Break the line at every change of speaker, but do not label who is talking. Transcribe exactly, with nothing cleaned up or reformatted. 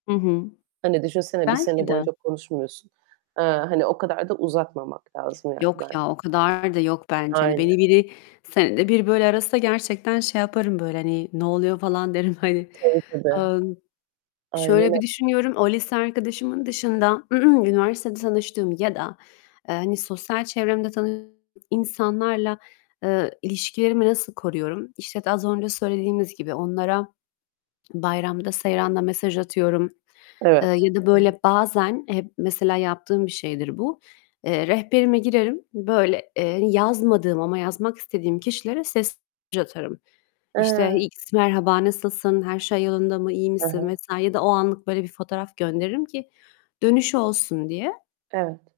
Hı hı.
Hani düşünsene bir sene
Belki de.
boyunca konuşmuyorsun. Eee, hani o kadar da uzatmamak lazım yani
Yok
ben
ya, o kadar da yok bence. Hani beni
Aynen.
biri, senede bir böyle arasa gerçekten şey yaparım, böyle hani, "Ne oluyor?" falan derim, hani.
Tabii ki de.
Iıı, n
Aynen
şöyle bir
öy
düşünüyorum: O lise arkadaşımın dışında, üniversitede tanıştığım ya da, eee, hani sosyal çevremde tanıdığım insanlarla, eee, ilişkilerimi nasıl koruyorum? İşte, t az önce söylediğimiz gibi onlara bayramda seyranda mesaj atıyorum. Eee,
Evet.
ya da böyle bazen Hep mesela yaptığım bir şeydir bu, eee, rehberime girerim. Böyle, eee, yazmadığım ama yazmak istediğim kişilere sesli mesaj atarım. İşte,
Eee
"X merhaba, nasılsın? Her şey yolunda mı? İyi
He he.
misin?" vs. ya da o anlık böyle bir fotoğraf gönderirim ki dönüş olsun diye.
Evet.